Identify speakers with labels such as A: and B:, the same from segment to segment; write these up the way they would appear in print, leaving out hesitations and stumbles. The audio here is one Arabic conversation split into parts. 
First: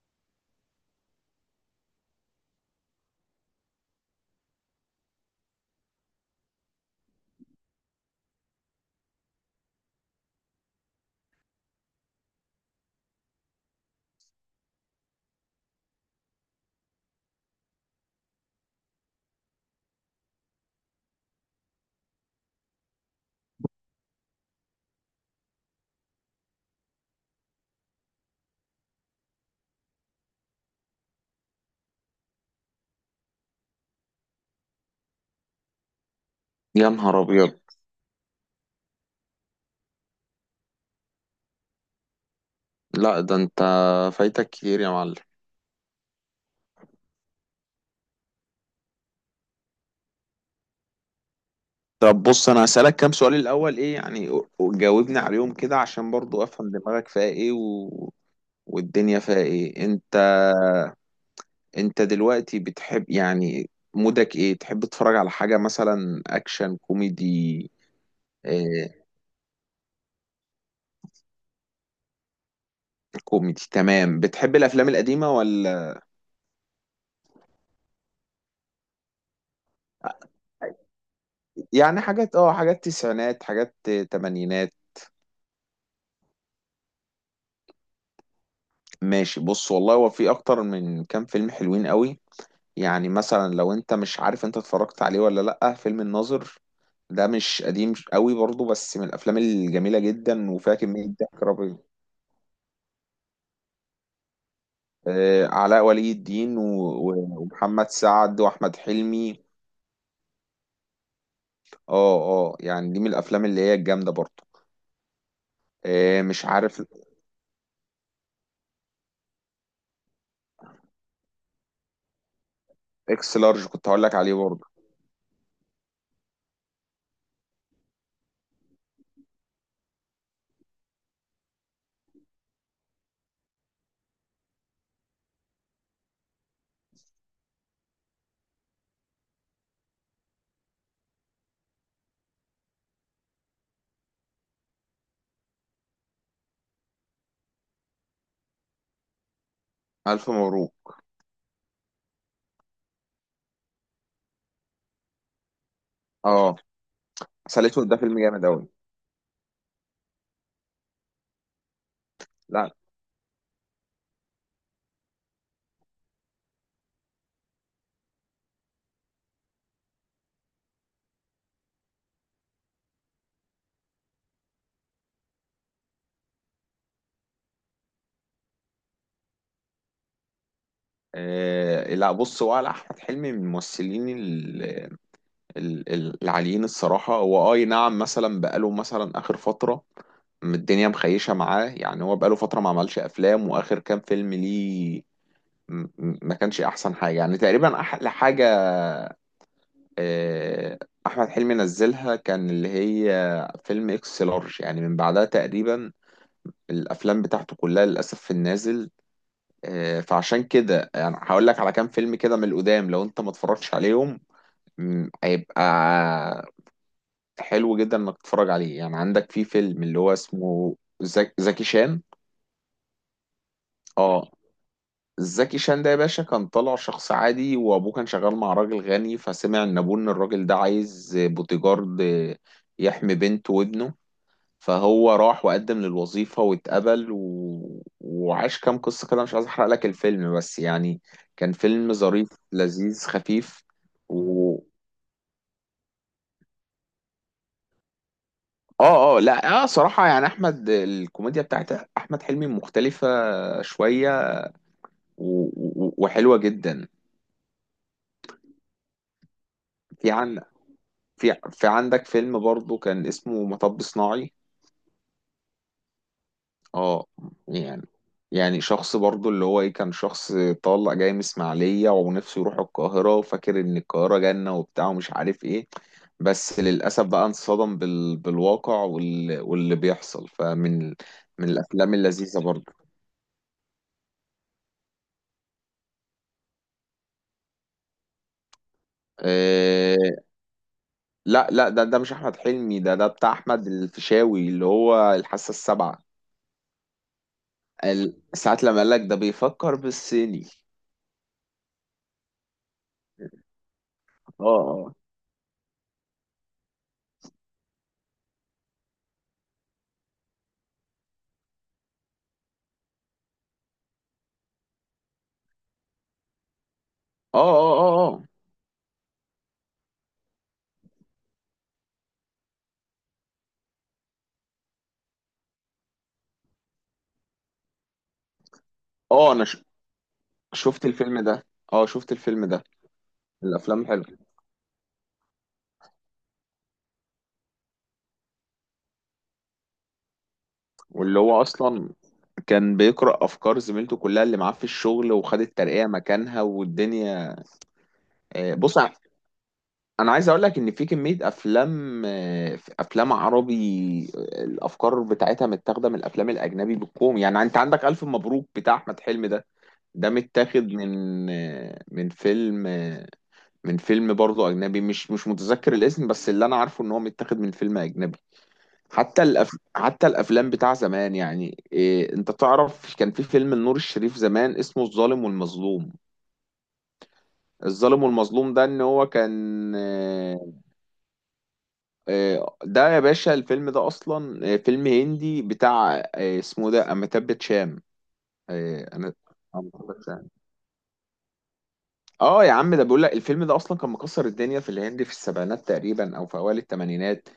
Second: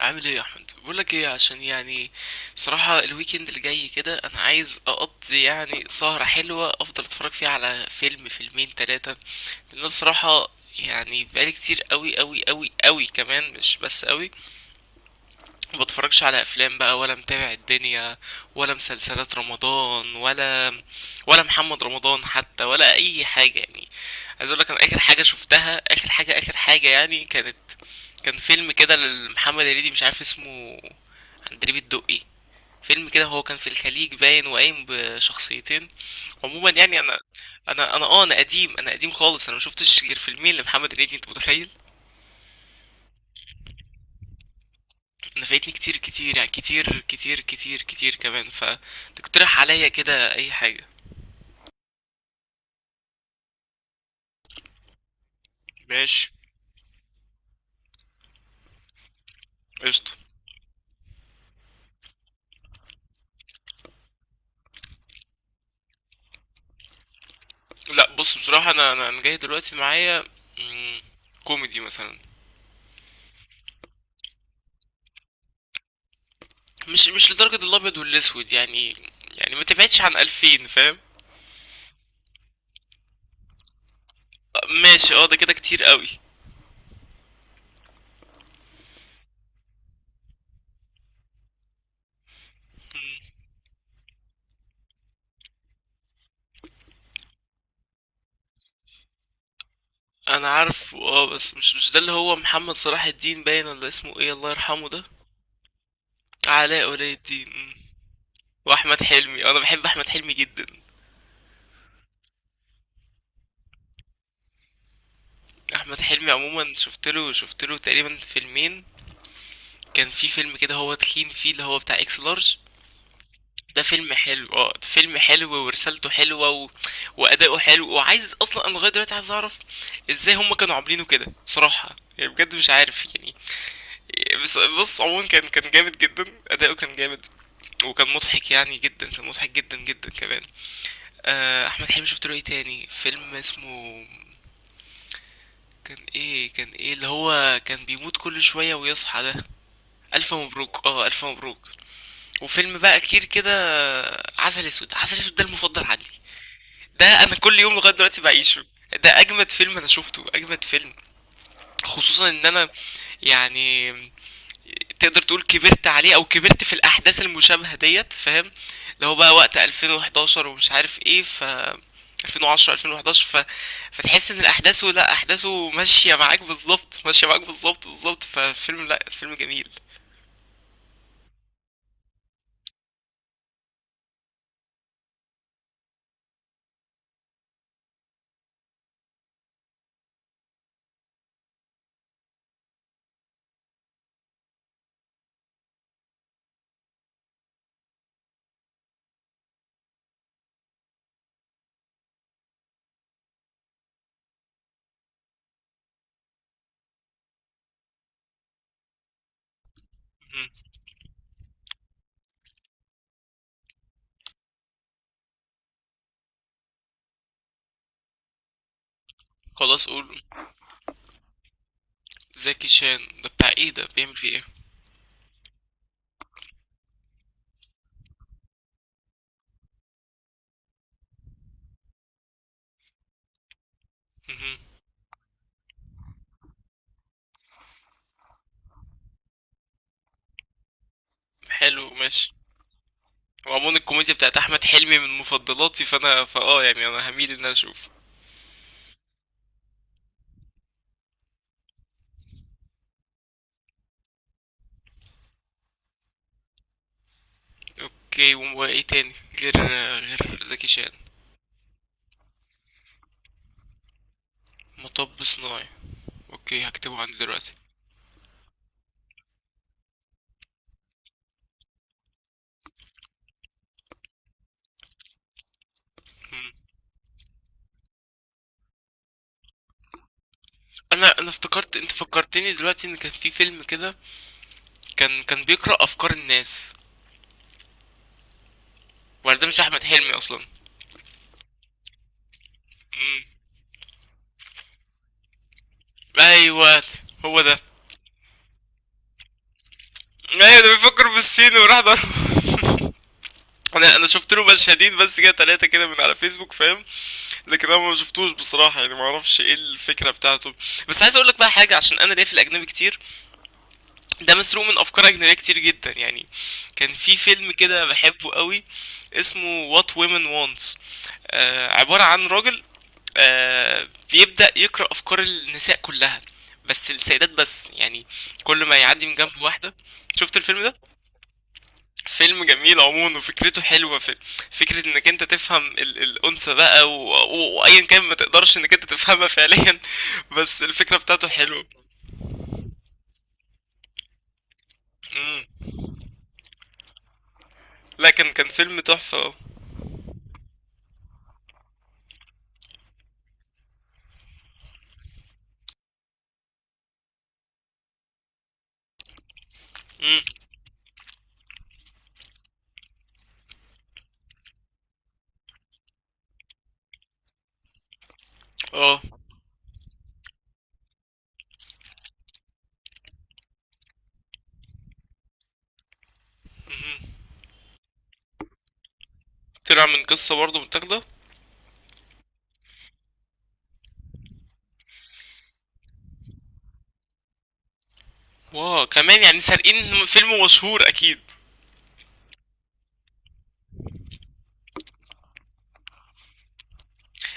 A: عامل ايه يا احمد؟ بقول لك ايه، عشان يعني بصراحه الويكند اللي جاي كده انا عايز اقضي يعني سهره حلوه، افضل اتفرج فيها على فيلم، فيلمين، ثلاثه. لان أنا بصراحه يعني بقالي كتير قوي قوي قوي قوي كمان، مش بس قوي، ما بتفرجش على افلام بقى، ولا متابع الدنيا، ولا مسلسلات رمضان، ولا محمد رمضان حتى، ولا اي حاجه يعني. عايز اقول لك، انا اخر حاجه شفتها، اخر حاجه اخر حاجه يعني كانت، كان فيلم كده لمحمد هنيدي مش عارف اسمه، عندليب الدقي. فيلم كده هو كان في الخليج باين، وقايم بشخصيتين. عموما
B: يا
A: يعني انا
B: نهار ابيض.
A: انا انا اه انا قديم، انا قديم خالص، انا مشوفتش غير فيلمين لمحمد هنيدي، انت متخيل؟
B: لا، ده انت فايتك كتير يا معلم.
A: انا فايتني كتير كتير، يعني كتير كتير كتير كتير كمان، فتقترح عليا كده اي حاجه.
B: طب بص، انا هسألك كام سؤال الاول ايه يعني، وجاوبني عليهم كده عشان
A: ماشي،
B: برضو افهم دماغك فيها ايه والدنيا فيها ايه؟ انت
A: قشطه.
B: انت دلوقتي بتحب يعني مودك ايه، تحب تتفرج على حاجة مثلا اكشن كوميدي؟
A: لا بص، بصراحه انا
B: آه
A: انا أنا جاي دلوقتي معايا، مم، كوميدي مثلا.
B: كوميدي تمام. بتحب الافلام القديمة ولا
A: مش لدرجه الابيض والاسود يعني، يعني ما تبعدش عن 2000، فاهم؟
B: يعني حاجات حاجات تسعينات حاجات تمانينات؟
A: ماشي اه، ده كده كتير قوي.
B: ماشي. بص والله هو في اكتر من كام فيلم حلوين قوي. يعني
A: مم.
B: مثلا لو انت مش عارف انت اتفرجت عليه ولا لأ، فيلم الناظر. ده مش قديم قوي برضه بس من الافلام الجميلة
A: انا
B: جدا وفيها
A: عارف،
B: كمية
A: اه،
B: ضحك
A: بس مش
B: رهيبة.
A: مش ده اللي هو محمد صلاح الدين باين، ولا اسمه ايه الله يرحمه ده؟
B: علاء ولي الدين و-
A: علاء ولي
B: و-
A: الدين، مم.
B: ومحمد سعد واحمد
A: واحمد
B: حلمي.
A: حلمي، اه، انا بحب احمد حلمي جدا.
B: اه اه، يعني دي من الافلام اللي هي الجامدة برضه.
A: احمد حلمي
B: مش
A: عموما
B: عارف.
A: شفت له تقريبا فيلمين. كان في فيلم كده هو تخين فيه، اللي هو بتاع اكس لارج.
B: اكس لارج
A: ده
B: كنت هقول
A: فيلم
B: لك عليه
A: حلو،
B: برضه.
A: اه ده فيلم حلو، ورسالته حلوه واداؤه حلو، وعايز اصلا انا لغايه دلوقتي عايز اعرف ازاي هم كانوا عاملينه كده، بصراحه يعني بجد مش عارف يعني. بس بص عموما كان جامد جدا، اداؤه كان جامد، وكان مضحك يعني جدا، كان مضحك جدا جدا كمان. آه، احمد حلمي شفت له ايه تاني، فيلم اسمه، كان ايه اللي هو كان بيموت كل شويه ويصحى ده؟
B: الف
A: الف مبروك،
B: مبروك.
A: اه الف مبروك. وفيلم بقى كتير كده. آه، عسل اسود، ده المفضل عندي.
B: اه.
A: ده انا كل
B: عسل
A: يوم
B: اسود
A: لغايه
B: ده فيلم
A: دلوقتي
B: جامد
A: بعيشه.
B: قوي.
A: ده اجمد فيلم انا شفته، اجمد فيلم، خصوصا ان انا
B: لا،
A: يعني تقدر تقول كبرت عليه، او كبرت في الاحداث المشابهه ديت، فاهم؟ اللي هو بقى وقت 2011 ومش عارف ايه، ف 2010 2011 فتحس ان الاحداث، لا احداثه ماشيه معاك بالظبط، ماشيه معاك بالظبط بالظبط، ففيلم، لا فيلم جميل.
B: لا بص، هو على احمد حلمي من الممثلين العاليين الصراحة. هو أي نعم، مثلا بقاله مثلا آخر فترة الدنيا مخيشة معاه. يعني هو بقاله فترة ما عملش أفلام، وآخر كام فيلم ليه ما كانش أحسن حاجة. يعني تقريبا أحلى حاجة آه، أحمد حلمي نزلها كان اللي هي فيلم إكس لارج، يعني من بعدها تقريبا الأفلام بتاعته كلها للأسف في النازل. فعشان
A: مهم.
B: كده يعني هقول لك على كام فيلم كده من القدام لو أنت ما اتفرجتش عليهم. هيبقى حلو جدا انك تتفرج عليه. يعني عندك في فيلم
A: خلاص
B: اللي هو
A: قول.
B: اسمه زكي شان.
A: زكي شان ده بتاع ايه؟ ده بيعمل فيه
B: اه.
A: ايه؟
B: زكي شان ده يا باشا كان طالع شخص عادي، وابوه كان شغال مع راجل غني، فسمع ان ابوه ان الراجل ده عايز بوتيجارد يحمي بنته وابنه،
A: مهم.
B: فهو راح وقدم للوظيفة واتقبل وعاش كام قصة كده. مش عايز احرق لك الفيلم بس يعني كان
A: حلو،
B: فيلم ظريف
A: ماشي.
B: لذيذ خفيف.
A: وعموما الكوميديا بتاعت احمد حلمي من مفضلاتي، فانا فاه يعني انا هميل ان انا اشوفه.
B: اه لا صراحة يعني احمد الكوميديا بتاعت احمد حلمي مختلفة شوية و- و- وحلوة جدا.
A: اوكي، وايه تاني غير،
B: في عن
A: غير زكي شان؟
B: في في عندك فيلم برضو كان اسمه مطب صناعي.
A: مطب صناعي. اوكي، هكتبه
B: اه
A: عندي دلوقتي.
B: يعني، شخص برضو اللي هو ايه، كان شخص طالع جاي من اسماعيلية ونفسه يروح القاهرة وفاكر ان القاهرة جنة وبتاع ومش عارف ايه،
A: مم.
B: بس للأسف بقى انصدم بالواقع واللي بيحصل. فمن
A: انا
B: من
A: افتكرت، انت
B: الأفلام اللذيذة
A: فكرتني
B: برضو.
A: دلوقتي ان كان في فيلم كده كان بيقرأ افكار الناس، ولا ده مش احمد حلمي
B: آه،
A: اصلا؟
B: لا لا، ده مش احمد حلمي. ده بتاع
A: مم.
B: احمد الفيشاوي اللي هو الحاسه السابعه.
A: ايوه هو ده.
B: ساعة لما قال لك ده بيفكر بالصيني.
A: ايوه ده بيفكر بالصين وراح ضرب. انا شفت له
B: اه
A: مشهدين بس كده، ثلاثه كده، من على فيسبوك فاهم. لكن انا ما شفتوش بصراحه يعني، ما اعرفش ايه الفكره بتاعته. بس عايز اقول لك بقى حاجه، عشان انا ليا في الاجنبي كتير، ده مسروق من افكار اجنبيه كتير جدا يعني. كان في
B: اه
A: فيلم
B: اه
A: كده
B: اه اه
A: بحبه قوي، اسمه What Women Wants. آه، عباره عن راجل، آه، بيبدا يقرا افكار النساء كلها، بس السيدات بس يعني، كل ما يعدي من
B: اه اه
A: جنب
B: انا
A: واحده. شفت الفيلم ده؟
B: شفت الفيلم ده. اه شفت
A: فيلم
B: الفيلم ده.
A: جميل عموما، وفكرته
B: الافلام
A: حلوه،
B: حلوه.
A: في فكره انك انت تفهم ال الانثى بقى، وايا كان ما تقدرش انك انت تفهمها فعليا. بس الفكره
B: واللي
A: بتاعته
B: هو
A: حلوه.
B: اصلا كان بيقرأ افكار زميلته كلها اللي معاه في الشغل، وخد
A: مم.
B: الترقية مكانها والدنيا.
A: لا كان، كان
B: بص،
A: فيلم تحفه، اه.
B: انا عايز اقول لك ان في كميه افلام افلام عربي الافكار بتاعتها متاخده من الافلام الاجنبي بالكوم. يعني انت عندك الف مبروك بتاع احمد حلمي ده، ده
A: مم.
B: متاخد من فيلم برضه اجنبي. مش متذكر الاسم بس اللي انا عارفه ان هو متاخد من فيلم اجنبي.
A: اه.
B: حتى حتى الافلام بتاع زمان يعني إيه، انت تعرف كان في فيلم النور الشريف زمان اسمه الظالم والمظلوم.
A: مهم.
B: الظالم والمظلوم ده ان هو كان
A: طلع من قصة برضه متاخدة.
B: ده يا باشا الفيلم ده اصلا فيلم هندي بتاع اسمه ده اميتاب باتشان.
A: واو،
B: انا
A: كمان يعني
B: أميتاب
A: سارقين
B: باتشان.
A: فيلم مشهور اكيد.
B: اه يا عم، ده بيقول لك الفيلم ده اصلا كان مكسر الدنيا في الهند في السبعينات تقريبا او في اوائل الثمانينات.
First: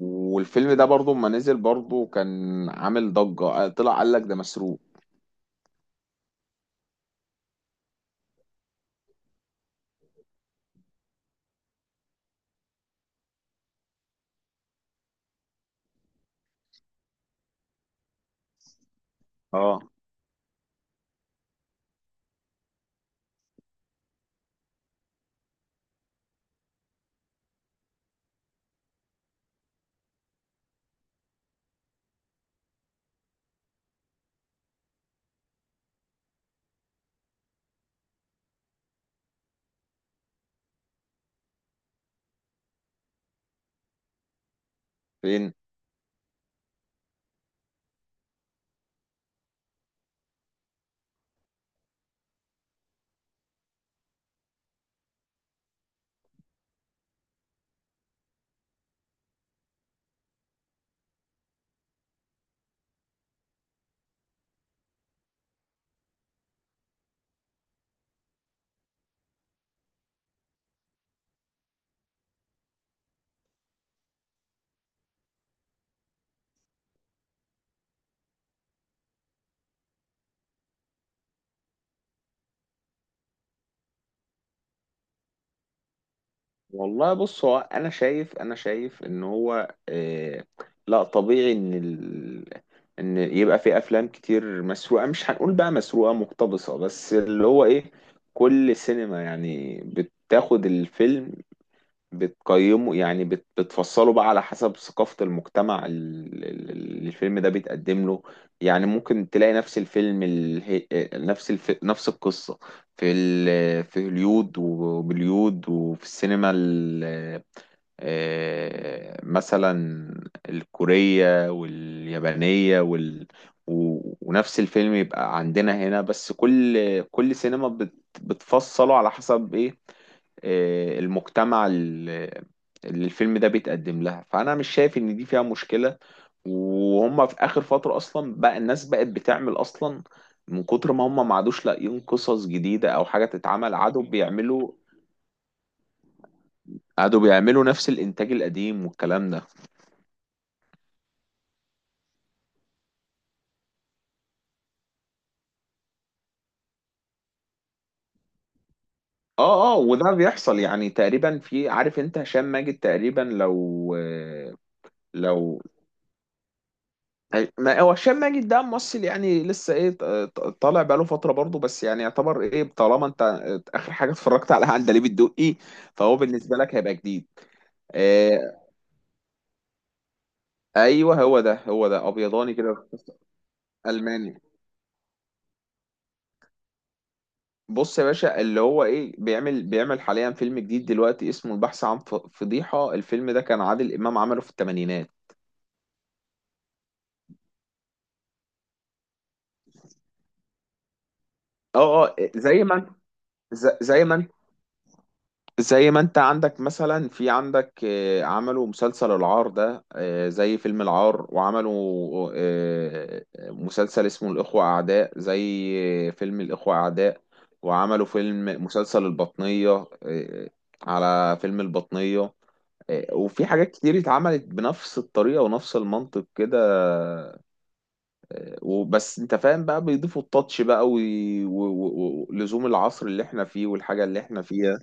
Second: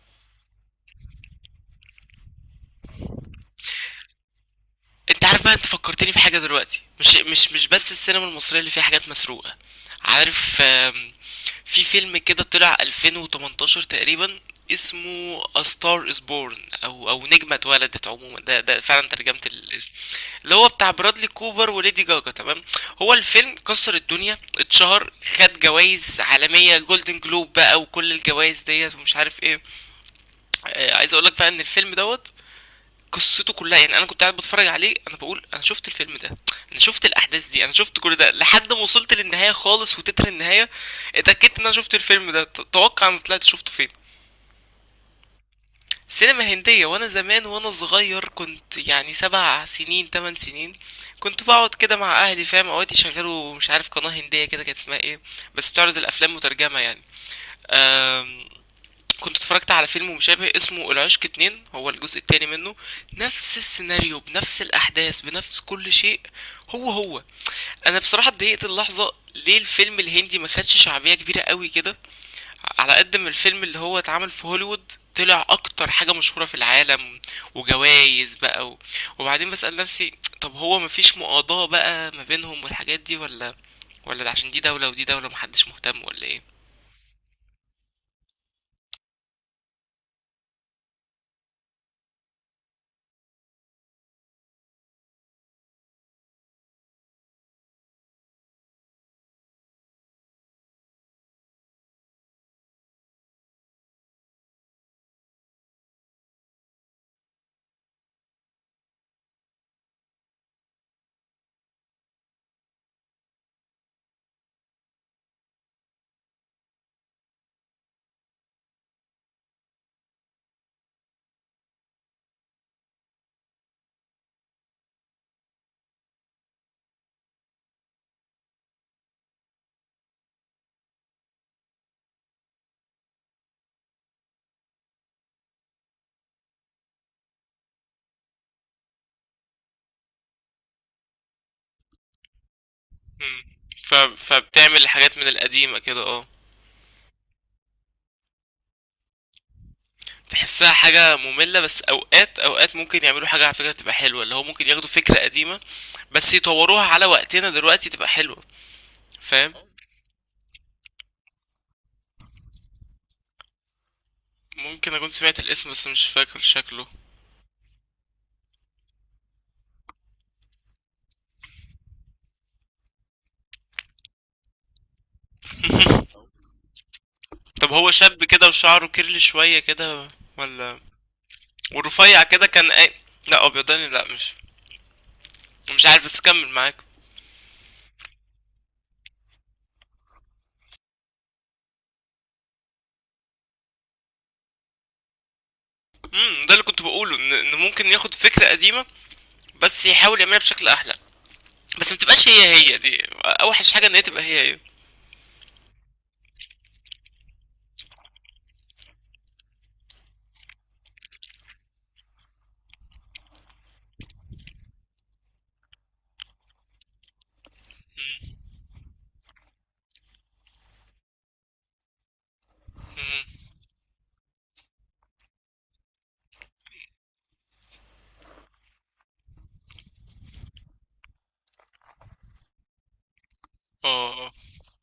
B: والفيلم ده برضو ما نزل برضو كان عامل ضجة. طلع قال لك ده مسروق.
A: انت عارف بقى، انت فكرتني في حاجه دلوقتي، مش بس السينما المصريه اللي فيها حاجات مسروقه، عارف. في فيلم كده طلع 2018 تقريبا، اسمه A Star Is Born، او او نجمه اتولدت، عموما ده ده فعلا ترجمه
B: اه.
A: الاسم، اللي هو بتاع برادلي كوبر وليدي جاجا، تمام. هو الفيلم كسر الدنيا، اتشهر، خد جوائز عالميه، جولدن جلوب بقى وكل الجوائز ديت، ومش عارف ايه. آه، عايز اقول لك بقى ان الفيلم دوت قصته كلها يعني، انا كنت قاعد بتفرج عليه انا بقول انا شفت الفيلم ده، انا شفت الاحداث دي، انا شفت كل ده لحد ما وصلت للنهايه خالص، وتتر النهايه اتاكدت ان انا شفت الفيلم ده. توقع انا طلعت شفته فين؟
B: فين؟
A: سينما هنديه، وانا زمان وانا صغير، كنت يعني 7 سنين 8 سنين، كنت بقعد كده مع اهلي فاهم، اوقات يشغلوا مش عارف قناه هنديه كده كانت اسمها ايه، بس بتعرض الافلام مترجمه يعني. آم، كنت اتفرجت على فيلم مشابه اسمه العشق 2، هو الجزء التاني منه. نفس السيناريو بنفس الأحداث بنفس كل شيء، هو هو. أنا بصراحة اتضايقت اللحظة، ليه الفيلم الهندي ما خدش شعبية كبيرة قوي كده، على قد ما الفيلم اللي هو اتعمل في هوليوود طلع أكتر حاجة مشهورة في العالم، وجوايز بقى وبعدين بسأل نفسي، طب هو مفيش مقاضاة بقى ما بينهم والحاجات دي، ولا، ولا ده عشان دي دولة ودي دولة محدش مهتم، ولا ايه؟
B: والله بص، هو انا شايف، انا شايف ان هو لا طبيعي ان ان يبقى في افلام كتير مسروقه. مش هنقول بقى مسروقه، مقتبسه. بس اللي هو ايه، كل سينما يعني بتاخد الفيلم بتقيمه يعني بتفصله بقى على حسب ثقافة المجتمع اللي الفيلم ده بيتقدم له. يعني ممكن تلاقي نفس الفيلم نفس القصة في هوليود وبوليود وفي السينما مثلا الكورية واليابانية ونفس الفيلم يبقى عندنا هنا. بس كل سينما بتفصله على حسب ايه المجتمع اللي الفيلم ده بيتقدم لها. فأنا مش شايف إن دي فيها مشكلة. وهم في آخر فترة أصلا بقى الناس بقت بتعمل أصلا، من كتر ما هم ما عادوش لاقيين قصص جديدة أو حاجة
A: مم.
B: تتعمل، عادوا بيعملوا،
A: فبتعمل حاجات من القديمة كده، اه.
B: قعدوا بيعملوا نفس الانتاج القديم والكلام ده.
A: تحسها حاجة مملة، بس اوقات اوقات ممكن يعملوا حاجة على فكرة تبقى حلوة، اللي هو ممكن ياخدوا فكرة قديمة بس يطوروها على وقتنا دلوقتي تبقى حلوة، فاهم؟
B: اه، وده بيحصل يعني تقريبا. في عارف انت هشام ماجد تقريبا لو
A: ممكن اكون سمعت
B: لو
A: الاسم، بس مش فاكر شكله.
B: ما هو هشام ماجد ده ممثل يعني لسه ايه طالع بقاله فتره برضه. بس يعني يعتبر ايه، طالما انت اخر حاجه اتفرجت عليها عندليب الدقي فهو بالنسبه لك هيبقى جديد.
A: طب هو شاب كده
B: آه
A: وشعره كيرلي شوية كده، ولا؟
B: ايوه، هو ده
A: ورفيع كده
B: ابيضاني
A: كان
B: كده.
A: اي؟ لا ابيضاني، لا مش.
B: الماني.
A: مش عارف، بس كمل معاك.
B: بص يا باشا اللي هو ايه بيعمل حاليا فيلم جديد دلوقتي اسمه البحث عن فضيحه. الفيلم ده كان عادل امام عمله في الثمانينات.
A: ده اللي كنت بقوله، ان ممكن ياخد فكرة قديمة بس يحاول يعملها بشكل احلى. بس ما
B: اه
A: تبقاش هي
B: زي ما
A: هي،
B: انت-
A: دي اوحش
B: ز-
A: حاجة ان هي
B: زي ما
A: تبقى
B: انت
A: هي هي.
B: زي ما انت عندك مثلا، في عندك آه، عملوا مسلسل العار ده زي فيلم العار. وعملوا مسلسل اسمه الإخوة أعداء زي فيلم الإخوة أعداء. وعملوا
A: مم.
B: مسلسل البطنية على فيلم البطنية.
A: مم.
B: وفي حاجات كتير اتعملت بنفس الطريقة ونفس المنطق كده. وبس انت فاهم بقى بيضيفوا التاتش بقى ولزوم العصر اللي احنا فيه
A: اه،
B: والحاجة اللي
A: آه.
B: احنا فيها،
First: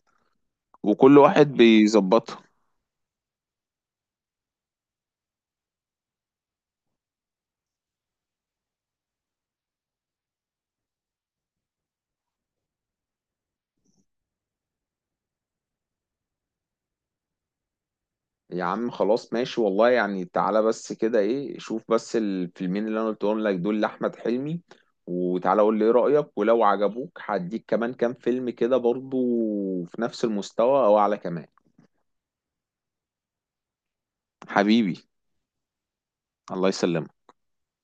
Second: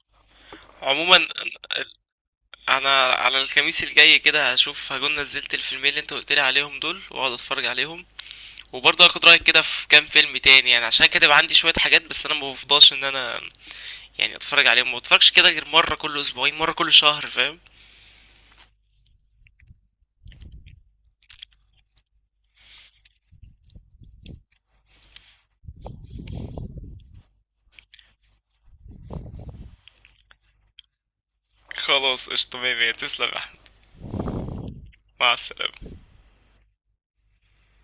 B: وكل
A: عموما
B: واحد بيظبطها.
A: انا على الخميس الجاي كده هشوف هكون نزلت الفيلمين اللي انت قلت لي عليهم دول، واقعد اتفرج عليهم. وبرضه هاخد رايك كده في كام فيلم تاني يعني، عشان كاتب عندي شويه حاجات، بس انا ما بفضلش ان انا يعني اتفرج عليهم، ما بتفرجش كده غير مره كل اسبوعين، مره كل شهر، فاهم؟
B: يا عم خلاص ماشي، والله يعني تعالى بس كده، ايه، شوف بس الفيلمين اللي انا قلتهم لك دول لأحمد حلمي، وتعالى قول لي ايه رأيك. ولو عجبوك هديك كمان كام فيلم كده برضو في نفس المستوى او اعلى كمان.
A: خلاص، قشطة، مية مية، تسلم يا احمد.
B: حبيبي.
A: مع السلامة.
B: الله يسلمك.